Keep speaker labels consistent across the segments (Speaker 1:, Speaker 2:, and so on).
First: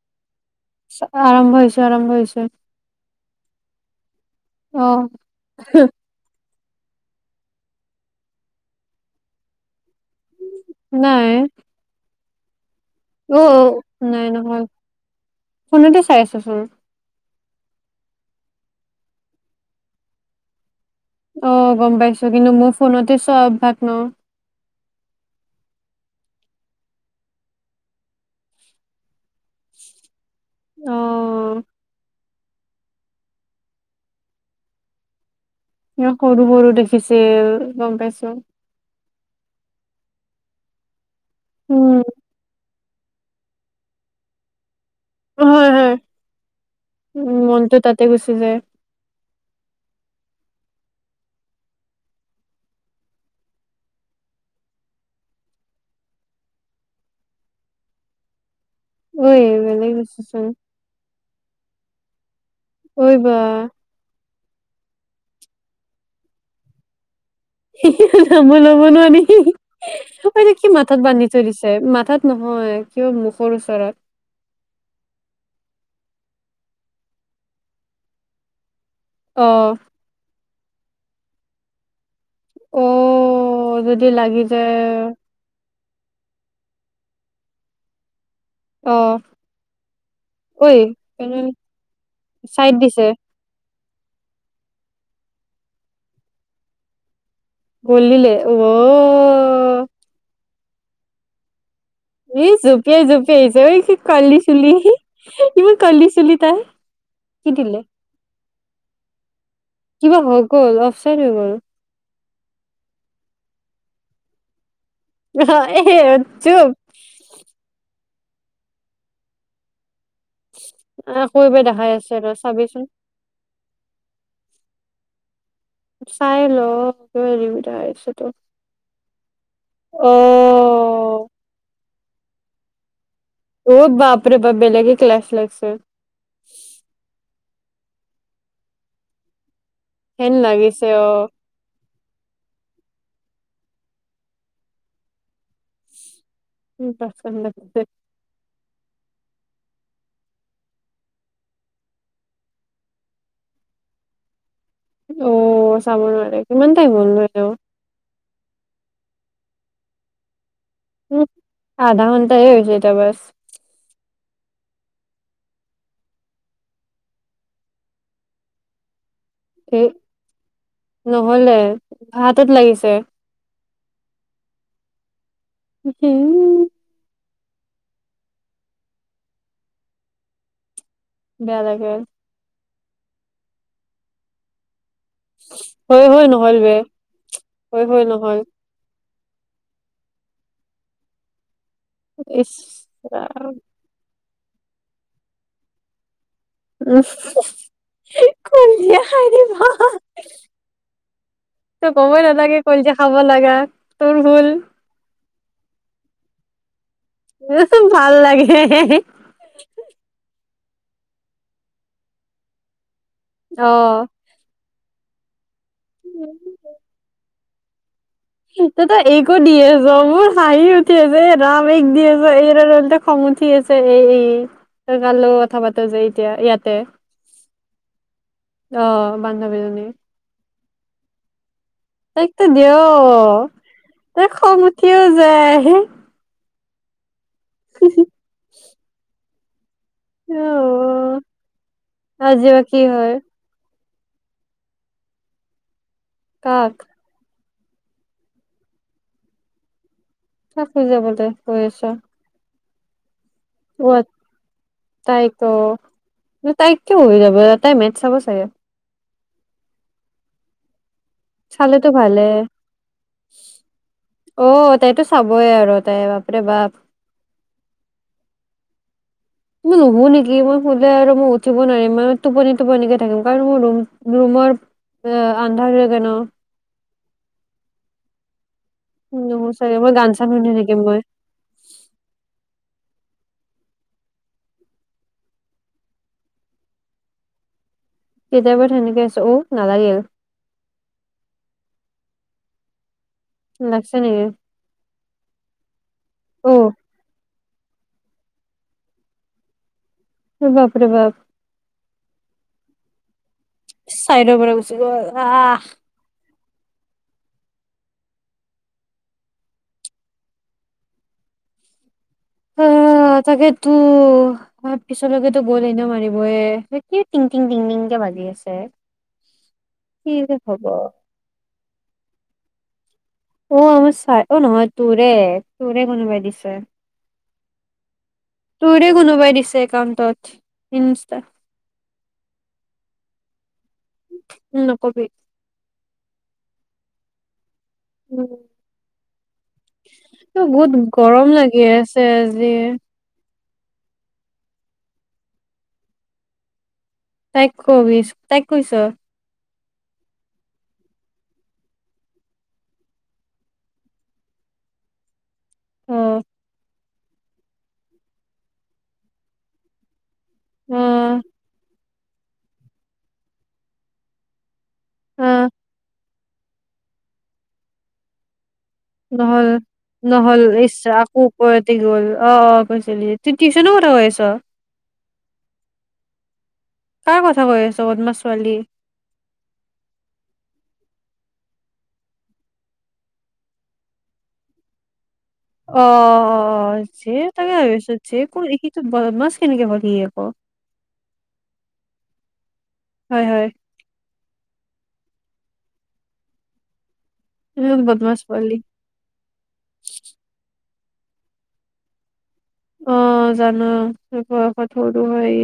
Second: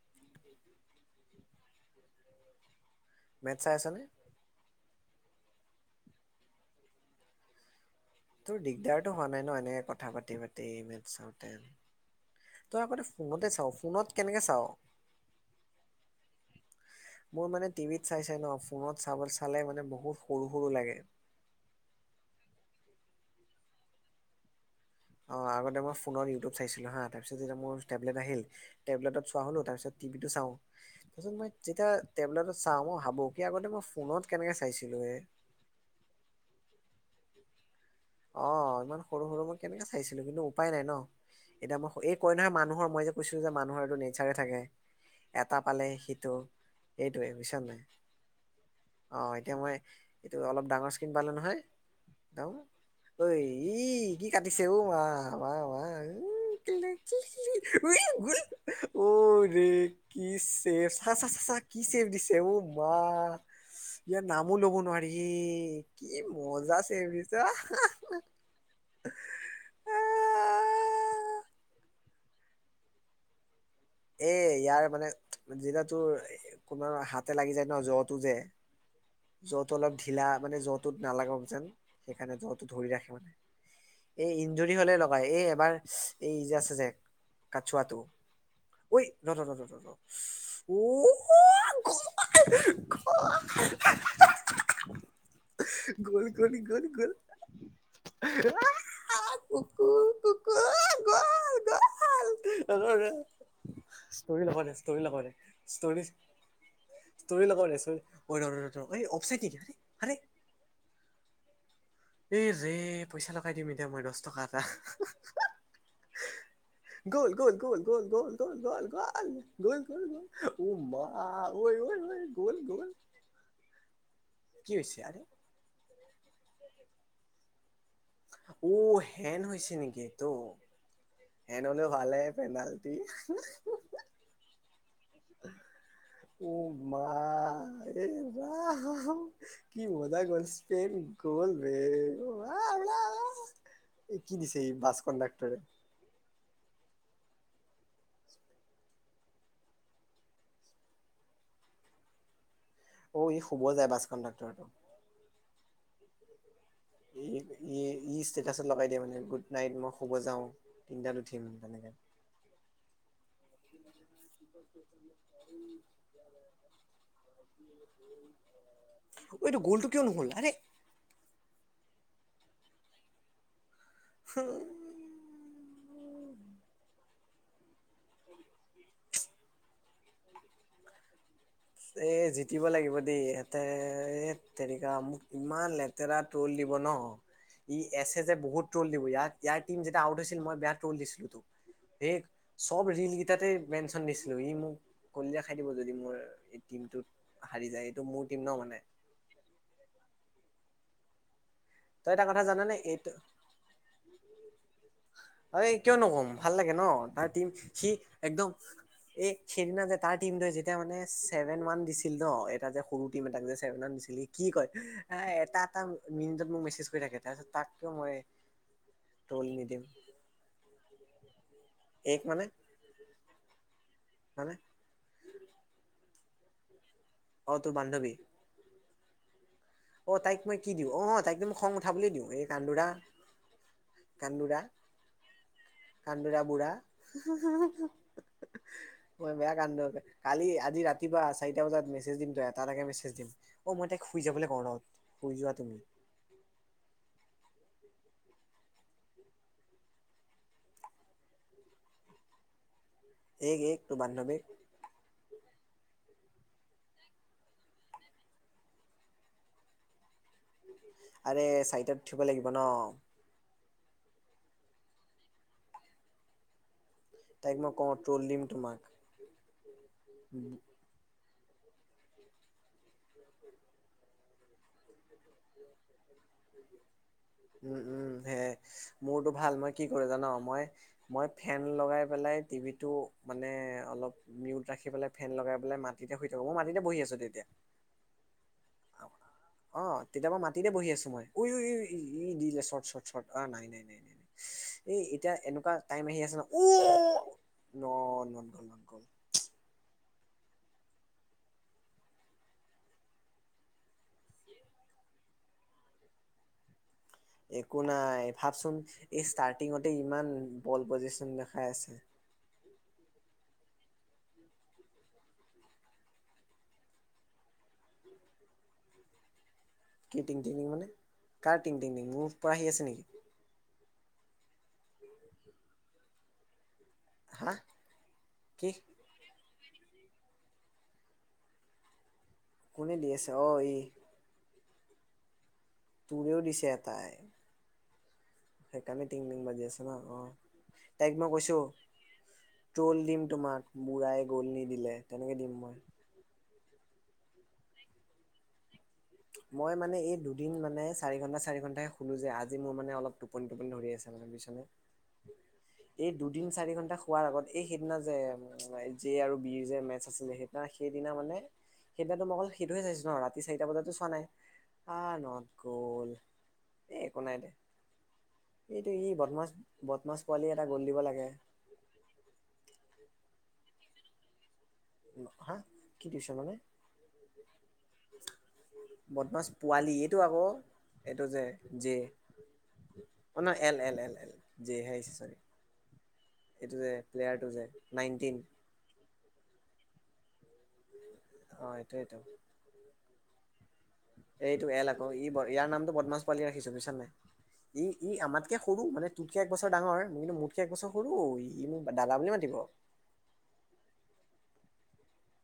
Speaker 1: [inaudible]
Speaker 2: চা আৰম্ভ হৈছে আৰম্ভ হৈছে।
Speaker 1: মেট চাই চা নে।
Speaker 2: অ।
Speaker 1: তোৰ দিগদাৰতো হোৱা নাই ন এনেকে কথা পাতি পাতি মে
Speaker 2: নাই
Speaker 1: চাওঁতে? তই
Speaker 2: অ
Speaker 1: আগতে চাওঁ ফোনত
Speaker 2: নাই
Speaker 1: কেনেকে
Speaker 2: নহয়
Speaker 1: চাওঁ?
Speaker 2: ফোনতে চাই আছোচোন
Speaker 1: মোৰ মানে টিভিত চাই চাই ন ফোনত চাব চালে মানে বহুত সৰু সৰু লাগে।
Speaker 2: অ গম পাইছো কিন্তু মোৰ ফোনতে চোৱা অভ্যাস ন।
Speaker 1: অ আগতে মই ফোনত ইউটিউব চাইছিলো হা তাৰ পিছ যেতিয়া মোৰ টেবলেট আহিল, টেবলেটত চোৱা হ'লো তাৰপিছত টিভিটো চাওঁ,
Speaker 2: অ
Speaker 1: তাৰপিছত মই যেতিয়া টেবলেটত চাওঁ মই ভাবো কি আগতে ফোনত কেনেকৈ চাইছিলোঁ এ।
Speaker 2: সৰু সৰু দেখিছিল গম পাইছো।
Speaker 1: অ ইমান সৰু সৰু মই কেনেকে চাইছিলো কিন্তু উপায় নাই ন, এতিয়া
Speaker 2: উম
Speaker 1: মই এই কই নহয় মানুহৰ মই যে কৈছিলো যে মানুহৰ এইটো নেচাৰে থাকে। এটা
Speaker 2: হয়
Speaker 1: পালে
Speaker 2: হয়
Speaker 1: সিটো সেইটোৱে
Speaker 2: উম
Speaker 1: বুজিছ
Speaker 2: মনটো
Speaker 1: নাই।
Speaker 2: তাতে গুচি যায়
Speaker 1: অ এতিয়া মই এইটো অলপ ডাঙৰ স্ক্ৰীণ পালো নহয় একদম। ঐ ই কি কাটিছে ঔ মা মা মা উ [unintelligible] উই গুই অ
Speaker 2: ঐ
Speaker 1: ৰে
Speaker 2: বেলেগ
Speaker 1: কি
Speaker 2: হৈছেচোন
Speaker 1: চেচ, চা চা চা চা কি চেফ দিছে অ
Speaker 2: ঐ বা
Speaker 1: বাহ! ইয়াত নামো লবো নোৱাৰি কি মজা ছেফ দিছা।
Speaker 2: হি হি নাম ল'ব নোৱাৰি হি, কি মাথাত বান্ধি থৈ দিছে, মাথাত নহয় কিয় [unintelligible]
Speaker 1: এ ইয়াৰ মানে জিলা তৰ কোনোব হাতে লাগি যায় ন জ্বতো যে
Speaker 2: অ
Speaker 1: যওটো অলপ ঢিলা মানে যওটোত নালাগক যেন। সেইকাৰণে জ্বৰটো
Speaker 2: অ
Speaker 1: ধৰি ৰাখে মানে,
Speaker 2: যদি
Speaker 1: এই
Speaker 2: লাগি
Speaker 1: ইঞ্জুৰি
Speaker 2: যায়
Speaker 1: হ'লে লগাই। এই এবাৰ এই যে আছে যে কাছুৱাটো।
Speaker 2: অ
Speaker 1: ঐ
Speaker 2: ঐ তেনে
Speaker 1: ৰ-ৰ-ৰ-ৰ-ৰ
Speaker 2: চাইড দিছে
Speaker 1: ও [unintelligible] গ'ল-গ'ল-গ'ল-গ'ল আ
Speaker 2: গ'ল দিলে অ'
Speaker 1: কুকুৰ-কুকুৰ অ গ'ল-গ'ল
Speaker 2: ই জুপিয়াই-জুপিয়াই আহিছে এ কি কাৰলি
Speaker 1: ষ্টৰি লগাও দে
Speaker 2: চুলি,
Speaker 1: ষ্টৰি লগাও দে
Speaker 2: ইমান
Speaker 1: ষ্টৰি
Speaker 2: কাৰলি চুলি তাইৰ। কি দিলে?
Speaker 1: ঐৰ ৰ ৰ [unintelligible]
Speaker 2: কিবা হৈ গ'ল অফচাইদ হৈ গ'ল।
Speaker 1: এই ৰে পইচা লগাই দিম এতিয়া মই দহ টকা এটা।
Speaker 2: [unintelligible]
Speaker 1: গল-গল -গল -গল- গল- গল- গল -গ- গল- গল- গল অ মা
Speaker 2: আকৌ এবাৰ দেখাই আছে
Speaker 1: ঐ-ঐ-ঐ
Speaker 2: ৰ চাবিচোন
Speaker 1: গ'ল-গ'ল কি হৈছে আৰে?
Speaker 2: চাই ল [unintelligible]
Speaker 1: উ হেন হৈছে নেকি এটো
Speaker 2: অ'
Speaker 1: হেন হলে ভালে পেনাল্টি।
Speaker 2: অ' বাপৰে বাপ বেলেগে ক্লাছ লৈছে।
Speaker 1: ও মা [unintelligible] কি মজা
Speaker 2: হেন
Speaker 1: গল
Speaker 2: লাগিছে
Speaker 1: স্পেইন
Speaker 2: অ'
Speaker 1: গ'ল বে। [unintelligible] এই কি দিছে এই বাছ কণ্ডাক্টৰে?
Speaker 2: [unintelligible]
Speaker 1: অ ই শুব যায় বাছ কণ্ডাক্টৰটো।
Speaker 2: অ চাব নোৱাৰে। কিমান টাইম হ'ল? নো
Speaker 1: ই
Speaker 2: এনেও
Speaker 1: ই ই ষ্টেটাচত লগাই দিয়ে মানে, গুড নাইট মই শুব যাওঁ। তিনটাত
Speaker 2: উম
Speaker 1: উঠিম তেনেকে
Speaker 2: আধা ঘণ্টা এই হৈছে এতিয়া বাছ।
Speaker 1: [unintelligible] ঐটো গলটো
Speaker 2: ধেই
Speaker 1: কিয় নহল আৰে
Speaker 2: নহলে হাতত লাগিছে।
Speaker 1: [unintelligible]
Speaker 2: হম। বেয়া লাগে
Speaker 1: এ জিতিব লাগিব দেই ইহঁতে এত তেৰিকা মোক ইমান
Speaker 2: হৈ
Speaker 1: লেতেৰা
Speaker 2: হৈ
Speaker 1: ট্ৰল
Speaker 2: নহ'ল
Speaker 1: দিব
Speaker 2: বে
Speaker 1: ন, ই
Speaker 2: হৈ হৈ
Speaker 1: এছে যে
Speaker 2: নহ'ল
Speaker 1: বহুত ট্ৰল দিব ইয়াত ইয়াৰ টিম যেতিয়া আউট হৈছিল মই বেয়া ট্ৰল দিছিলোতো। সেই
Speaker 2: ইচ
Speaker 1: চব ৰিল কেইটাতে
Speaker 2: ৰাম
Speaker 1: মেনচন দিছিলো। সি মোক কলিজা খাই দিব যদি মোৰ টিমটোত
Speaker 2: উফ
Speaker 1: হাৰি যায় এইটো মোৰ টিম ন মানে।
Speaker 2: [unintelligible] ত
Speaker 1: তই
Speaker 2: কবই
Speaker 1: এটা কথা
Speaker 2: নালাগে
Speaker 1: জানানে
Speaker 2: কলিজা
Speaker 1: এইটো
Speaker 2: খাব লাগা, তোৰ ভুল।
Speaker 1: হাৰে কিয় নকম ভাল লাগে ন, তাৰ টিম সি
Speaker 2: ভাল
Speaker 1: একদম
Speaker 2: লাগে
Speaker 1: এ সেইদিনা যে তাৰ টিমটোৱ যেতিয়া মানে ছেভেন ওৱান দিছিল ন এটা যে সৰু টিম এটাক যে
Speaker 2: অ
Speaker 1: ছেভেন ৱান দিছিল সি কি কয় আ এটা এটা মিনিটত মোক মেছেজ কৰি থাকে তাৰপিছত তাক কিয় মই
Speaker 2: তই ত এইকো
Speaker 1: ট্ৰল
Speaker 2: দি
Speaker 1: নিদিম
Speaker 2: আছ মোৰ হাঁহি উঠি আছে এই ৰাম এইক দি
Speaker 1: এক মানে
Speaker 2: আছ [unintelligible] খং উঠি আছে সেই এই,
Speaker 1: মানে
Speaker 2: তই কাৰলগত কথা পাত যে এতিয়া ইয়াতে।
Speaker 1: অ তোৰ বান্ধৱী।
Speaker 2: অ বান্ধৱীজনী।
Speaker 1: অ তাইক মই কি দিওঁ, অ তাইক মই খং উঠাবলৈ দিওঁ
Speaker 2: তাইক ত
Speaker 1: এই
Speaker 2: দিয়
Speaker 1: কান্দোৰা
Speaker 2: তাইৰ খং
Speaker 1: কান্দোৰা।
Speaker 2: উঠিও যায়
Speaker 1: কান্দোৰা বুঢ়া [unintelligible] মই বেয়া কান্দো কালি আজি
Speaker 2: অ'
Speaker 1: ৰাতিপুৱা চাৰিটা বজাত মেচেজ দিমটো
Speaker 2: আজি
Speaker 1: এটা
Speaker 2: বা কি
Speaker 1: এটাকে মেছেজ
Speaker 2: হয়
Speaker 1: দিম। অ', মই তাইক শুই যাবলে ঘৰত শুই যোৱা তুমি।
Speaker 2: কাক? কাক শুই যাবলৈ কৈ আছ?
Speaker 1: এইক এইক তোৰ বান্ধৱীক।
Speaker 2: তাইক অ' তাইক কিয় হৈ যাব তাই মেত চাব চাগে?
Speaker 1: আৰে
Speaker 2: চালেতো
Speaker 1: চাৰিটাত
Speaker 2: ভালে
Speaker 1: উঠিব লাগিব ন।
Speaker 2: অ', তাইতো চাবই আৰু তাই বাপৰে বাপ।
Speaker 1: তাইক মই কওঁ ট্ৰ'ল দিম তোমাক।
Speaker 2: মই নুশু নেকি?
Speaker 1: উম
Speaker 2: মই শুলে আৰু মই উঠিব নোৱাৰিম, মই টোপনি টোপনিকে থাকিম কাৰণ মোৰ ৰুম ৰুমৰ আ আন্ধাৰ হৈ থাকে ন।
Speaker 1: উম উম সেইয়াই মোৰটো
Speaker 2: নুশু
Speaker 1: ভাল মই
Speaker 2: চাগে
Speaker 1: কি কৰো
Speaker 2: গান
Speaker 1: জান
Speaker 2: চান শুনি
Speaker 1: মই
Speaker 2: থাকিম
Speaker 1: মই ফেন লগাই পেলাই টিভিটো মানে অলপ মিউট ৰাখি পেলাই ফেন লগাই পেলাই মাটিতে শুই থাকো, মই মাটিতে বঢ়ি আছো তেতিয়া।
Speaker 2: কেতিয়াপা তেনেকে চৌ
Speaker 1: অ
Speaker 2: নালাগিল।
Speaker 1: তেতিয়া মই মাটিতে বঢ়ি আছো মই উই উই উই ই দি দিলে চৰ্ট চৰ্ট চৰ্ট অ নাই নাই
Speaker 2: লাগছে
Speaker 1: নাই।
Speaker 2: নেকি
Speaker 1: এই এতিয়া এনেকুৱা টাইম আহি আছে ন
Speaker 2: অ'
Speaker 1: ও ন
Speaker 2: বাপৰে বাপ। চাইদৰ পৰা গুচি গ'ল আস।
Speaker 1: একো নাই ভাবচোন এই ষ্টাৰ্টিঙতে ইমান বল পজিচন দেখাই আছে।
Speaker 2: উম, তাকেটো। হয় পিছলৈকেটো বল এনেও মাৰিবয়ে কি টংটিং টিংটিংকে বাজি আছে।
Speaker 1: কি
Speaker 2: যে
Speaker 1: টিংটিং
Speaker 2: হ'ব
Speaker 1: মানে কাৰ টিংটিংটিং মোৰ পৰা আহি আছে নিকি?
Speaker 2: অ, মোৰ চাই অ, নহয় তোৰে তোৰে কোনোবাই দিছে।
Speaker 1: হা? কি
Speaker 2: তোৰে কোনোবাই দিছে একাউণ্টত ইনস্তা।
Speaker 1: কোনে দি আছে অ ই।
Speaker 2: উম নকবি।
Speaker 1: তোৰেও দিছে এটাই।
Speaker 2: উম।
Speaker 1: সেই কাৰণে টিং টিং বাজি আছে। অ অ
Speaker 2: তোৰ বহুত
Speaker 1: তাইক
Speaker 2: গৰম
Speaker 1: মই কৈছো
Speaker 2: লাগি আছে আজি
Speaker 1: ট্ৰ'ল দিম তোমাক। বুঢ়ায়ে গ'ল নিদিলে তেনেকে দিম মই।
Speaker 2: তাই কবি তাইক কৈছ?
Speaker 1: মই মানে এই দুদিন মানে চাৰি ঘণ্টা চাৰি ঘন্টাহে শুলো যে আজি মোৰ মানে অলপ টোপনি টোপনি ধৰি আছে মানে বুইছনে। [inaudible] এই
Speaker 2: অ'
Speaker 1: দুদিন চাৰি ঘন্টা শুৱাৰ আগত এই সেইদিনা যে জে আৰু বিৰ যে মে টচ আছিলে সেইদিনা
Speaker 2: অ'
Speaker 1: সেইদিনা মানে সেইদিনাটো মই অকল সেইটোহে চাইছো ন ৰাতি চাৰিটা বজাতটো চোৱা নাই। আ নট
Speaker 2: অ'
Speaker 1: গ'ল, এ একো নাই দে। এইটো ই
Speaker 2: নহ'ল
Speaker 1: বদমাছ বদমাছ
Speaker 2: নহ'ল
Speaker 1: পোৱালি এটা
Speaker 2: ইচ
Speaker 1: গ'ল দিব
Speaker 2: আকৌ
Speaker 1: লাগে।
Speaker 2: ওপৰতে গ'ল অ', কৈছিলি তোৰ টিউচনৰ কথা কৈ আছ?
Speaker 1: হা কি টিউচন মানে?
Speaker 2: কাৰ কথা কৈ আছ বদমাচ ছোৱালী?
Speaker 1: বদমাছ পোৱালি এইটো আক এইটো যে জে। অ নহয় এল এল এল জে হে আহিছে চ'ৰি।
Speaker 2: অ,
Speaker 1: এইটো যে
Speaker 2: জে
Speaker 1: প্লেয়াৰটো
Speaker 2: তাকে
Speaker 1: যে
Speaker 2: ভাবিছো জে আক
Speaker 1: নাইনটিন
Speaker 2: এই ক্ষেত্ৰত বদমাছ কেনেকে হ'ল সি আক।
Speaker 1: অ, এইটো এইটো।
Speaker 2: হয় হয়।
Speaker 1: এইটো এল আকৌ ইয়াৰ নামটো বদমাছ পোৱালী ৰাখিছো বুইছ নাই
Speaker 2: বহুত
Speaker 1: ই ই
Speaker 2: বদমাছ পোৱালি
Speaker 1: আমাতকে সৰু মানে তোতকে একবছৰ ডাঙৰ কিন্তু মোতকে একবছৰ সৰু ই মোক দাদা বুলি মাতিব।
Speaker 2: অ জানো বয়সত সৰু হয় ই।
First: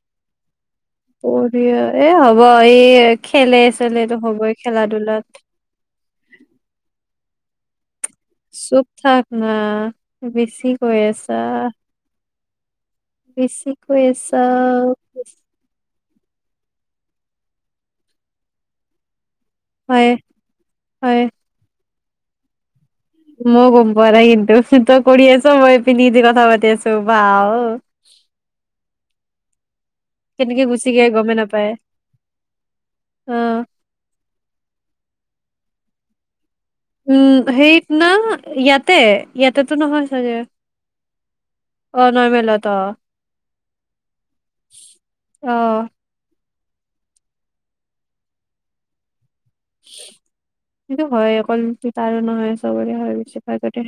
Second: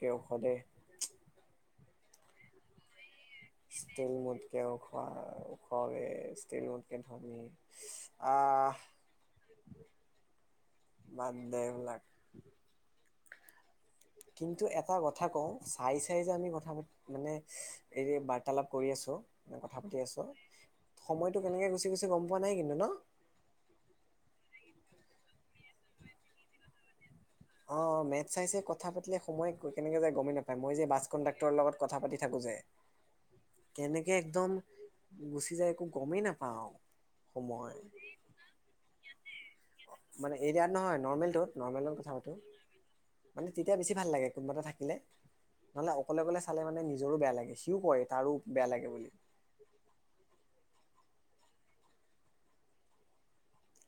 Speaker 1: [unintelligible] দে
Speaker 2: পৰিয়ে এ হ'ব এই খেলে চেলেটো হ'বই খেলা-ধূলাত।
Speaker 1: অ এ ষ্টাৰিয়তকে ধনি।
Speaker 2: চুপ থাক না বেছি কৈ আছা।
Speaker 1: বাদ দে এইবিলাক
Speaker 2: বেছি কৈ আছা।
Speaker 1: কিন্তু এটা কথা কওঁ চাই চাই যে আমি কথা পা মানে এই বাৰ্তালাপ কৰি আছোঁ। কথা পাতি
Speaker 2: হয়
Speaker 1: আছোঁ,
Speaker 2: হয়
Speaker 1: সময়টো কেনেকৈ গুচি গৈছে গম পোৱা নাই কিন্তু ন?
Speaker 2: মইয়ো গম পোৱা নাই কিন্তু, তই কৰি আছ মই [unintelligible] দি কথা পাতি আছো। ৱাও!
Speaker 1: অঁ মেটচ চাই চাই কথা পাতিলে সময় কেনেকে যায় গমেই নাপায়।
Speaker 2: কেনেকে
Speaker 1: মই
Speaker 2: গুচি
Speaker 1: যে বাছ
Speaker 2: গৈ গমেই
Speaker 1: কণ্ডাক্টৰৰ
Speaker 2: নাপায়
Speaker 1: লগত কথা পাতি থাকোঁ যে।
Speaker 2: অ'।
Speaker 1: কেনেকে একদম গুচি যায়, একো গমেই নাপাওঁ।
Speaker 2: উম
Speaker 1: সময়
Speaker 2: সেইত না ইয়াতে-ইয়াতেটো নহয় চাগে?
Speaker 1: ইয়াত নহয় নৰ্মেলটোত। নৰ্মেলত কথা
Speaker 2: অ'
Speaker 1: পাতো
Speaker 2: নৰ্মেলত অ'।
Speaker 1: মানে তেতিয়া বেছি ভাল লাগে কোনোবা এটা থাকিলে। নহ'লে অ অকলে অকলে চালে মানে নিজৰো বেয়া লাগে, সিও কয় তাৰো বেয়া লাগে বুলি।
Speaker 2: সেইটো হয়, অকল তাৰো নহয় চবৰে হয় বেছি ভাগৰে।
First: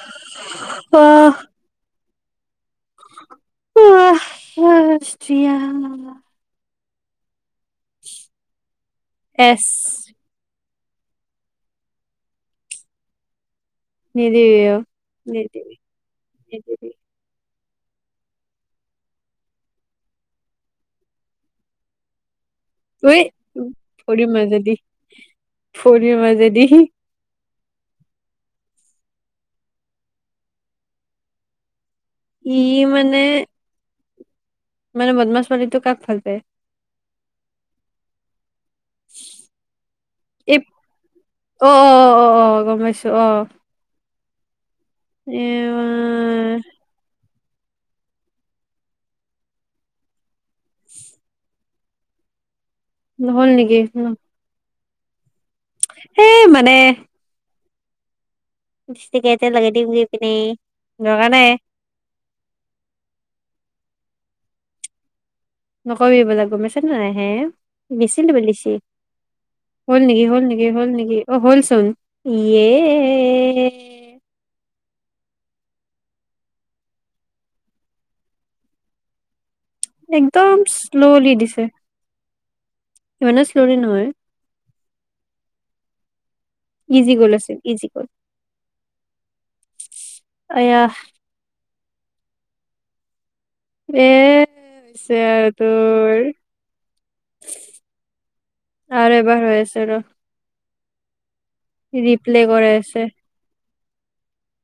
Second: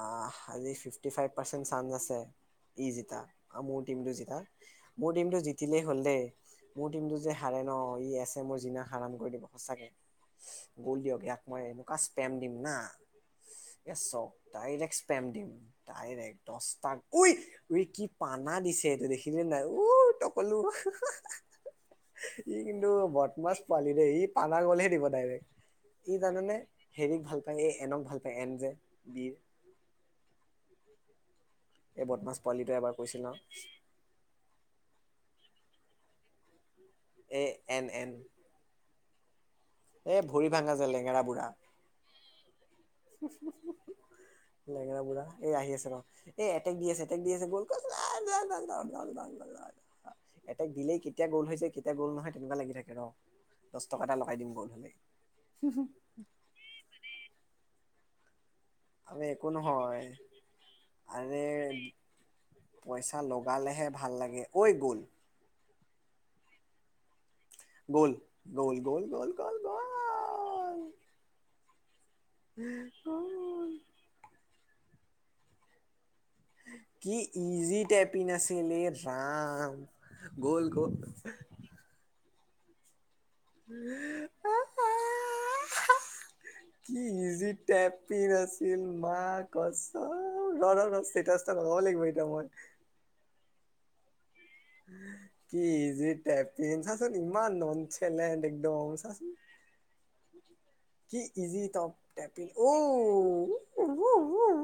Speaker 1: আহ' আজি ফিফটি ফাইভ পাৰ্চেণ্ট চানচ আছে। ই জিতা মোৰ টিমটো জিতা মোৰ টিমটো জিতিলেই হ'ল দেই। মোৰ টিমটো যে সাৰে ন' ই আছে মোৰ যিনা হাৰাম কৰি দিব
Speaker 2: এচ
Speaker 1: সঁচাকে। গ'ল দিয়ক, ইয়াক মই এনেকুৱা স্পেম দিম না। [unintelligible]
Speaker 2: নিদিবি অ',
Speaker 1: ডাইৰেক্ট স্পেম দিম
Speaker 2: নিদিবি
Speaker 1: ডাইৰেক্ট
Speaker 2: নিদিবি
Speaker 1: দহটাক। [unintelligible] [inaudible] ই কিন্তু
Speaker 2: ঐ
Speaker 1: বদমাছ পোৱালি দেই! ই
Speaker 2: ভৰিৰ
Speaker 1: পানা
Speaker 2: মাজেদি
Speaker 1: গলেহে দিব ডাইৰেক্ট। ই
Speaker 2: ভৰিৰ
Speaker 1: জানানে?
Speaker 2: মাজেদি
Speaker 1: হেৰিক ভাল পায়, এই এনক ভাল পায় এন যে বিৰ এই বদমাছ পোৱালিটো
Speaker 2: ই
Speaker 1: এবাৰ
Speaker 2: মানে
Speaker 1: কৈছিল ন।
Speaker 2: মানে বদমাছ পোৱালিটো কাক ভাল পায়?
Speaker 1: এ এন এন
Speaker 2: [inaudible]
Speaker 1: এ ভৰি
Speaker 2: এই
Speaker 1: ভাঙা যে লেঙেৰা বুঢ়া।
Speaker 2: অ' অ' অ' অ' গম পাইছোঁ।
Speaker 1: লেঙেৰা বুঢ়া।
Speaker 2: এ
Speaker 1: এই আহি আছে ৰ! এই এটেক দি আছে, এটেক দি আছে [unintelligible] এটেক দিলেই কেতিয়া গ'ল হৈছে, কেতিয়া গ'ল নহয় তেনেকুৱা লাগি থাকে। ৰ
Speaker 2: হ'ল নেকি
Speaker 1: দহ টকা
Speaker 2: ন-
Speaker 1: এটা লগাই দিম গল হ'লে।
Speaker 2: এই মানে লিপষ্টিক
Speaker 1: [unintelligible]
Speaker 2: এটা
Speaker 1: একো
Speaker 2: লগাই দিম গৈ
Speaker 1: নহয়
Speaker 2: পিনে। দৰকাৰ
Speaker 1: আৰে
Speaker 2: নাই
Speaker 1: পইচা লগালেহে ভাল লাগে। ঐ গ'ল!
Speaker 2: নকবি এইবিলাক! গম পাইছ নাই হে?
Speaker 1: গ'ল
Speaker 2: বেচিলো বেলিছি।
Speaker 1: গ'ল গ'ল গ'ল গ'ল! গ'ল
Speaker 2: হল নেকি, হ'ল নেকি, হ'ল নেকি? অ হ'লচোন! য়েহ
Speaker 1: গ'ল কি ইজি টেপি নাছিলে। এ ৰাম!
Speaker 2: একদম
Speaker 1: গ'ল গল।
Speaker 2: শ্ল'লি দিছে ইমানো শ্লৰি নহয়।
Speaker 1: গ'ল কি
Speaker 2: গ'ল
Speaker 1: ইজি
Speaker 2: আছিল।
Speaker 1: টেপ
Speaker 2: গ'ল।
Speaker 1: ইন আছিল মা কছম ৰ' ৰ'
Speaker 2: আয়াহ
Speaker 1: ৰ' ষ্টেটাছ লগাব লাগিব এতিয়া মই।
Speaker 2: এ হৈছে আৰু
Speaker 1: কি ইজি
Speaker 2: তোৰ
Speaker 1: টেপ ইন চাচোন, ইমান নন [unintelligible] একদম।
Speaker 2: আৰু
Speaker 1: চাচোন
Speaker 2: এবাৰ হৈ আছে ৰ!
Speaker 1: কি ইজি টপ
Speaker 2: ৰিপ্লে
Speaker 1: টেপিন ও
Speaker 2: কৰাই আছে
Speaker 1: [unintelligible]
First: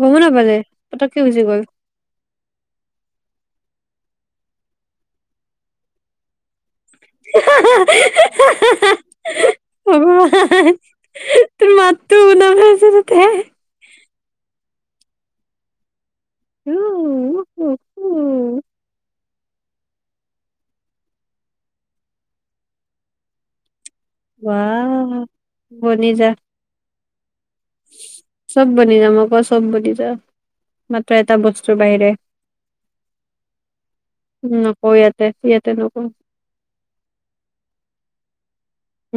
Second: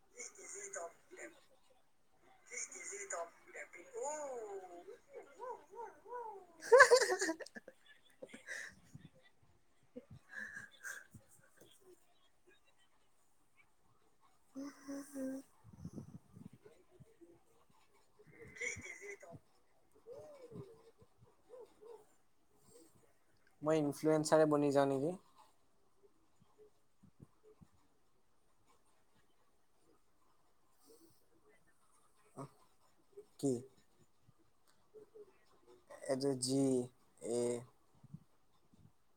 Speaker 2: গমো নাপালে পতককে গুচি গ'ল।
Speaker 1: কি ইজি টপ টেপিন ও [unintelligible]
Speaker 2: [unintelligible] তোৰ মাতটো শুনা পাইছে তাতে।
Speaker 1: উম উম উম।
Speaker 2: উ উ উ উ।
Speaker 1: মই ইনফ্লুৱেঞ্চাৰে বনি যাওঁ
Speaker 2: ৱাহ
Speaker 1: নেকি?
Speaker 2: বনি যা। চব বনি যাম আকৌ চব বনি যা, মাত্ৰ এটা বস্তুৰ বাহিৰে।
Speaker 1: অহ কি?
Speaker 2: নকওঁ ইয়াতে ইয়াতে নকওঁ
Speaker 1: এইটো জি এ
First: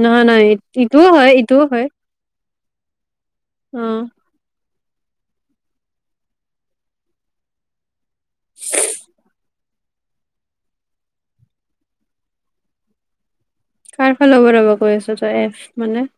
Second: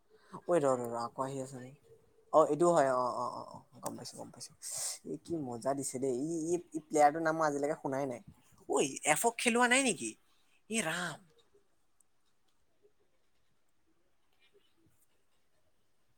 Speaker 2: নহয় নহয়
Speaker 1: ঐ ৰ
Speaker 2: ইট-
Speaker 1: ৰ ৰ
Speaker 2: ইটোও
Speaker 1: আকৌ
Speaker 2: হয়
Speaker 1: আহি আছে
Speaker 2: ইটোও
Speaker 1: যে,
Speaker 2: হয়
Speaker 1: অ এইটো হয় অ অ অ অ গম পাইছো গম পাইছো। ইচ এ কি মজা দিছে দেই ই ই প্লেয়াৰটোৰ নাম আজিলৈকে মই শুনাই নাই। ঐ এফক খেলোৱা নাই নেকি ই ৰাম!
Speaker 2: কাৰফালে ৰ'ব ৰ'ব কৈ আছ তই এফ মানে?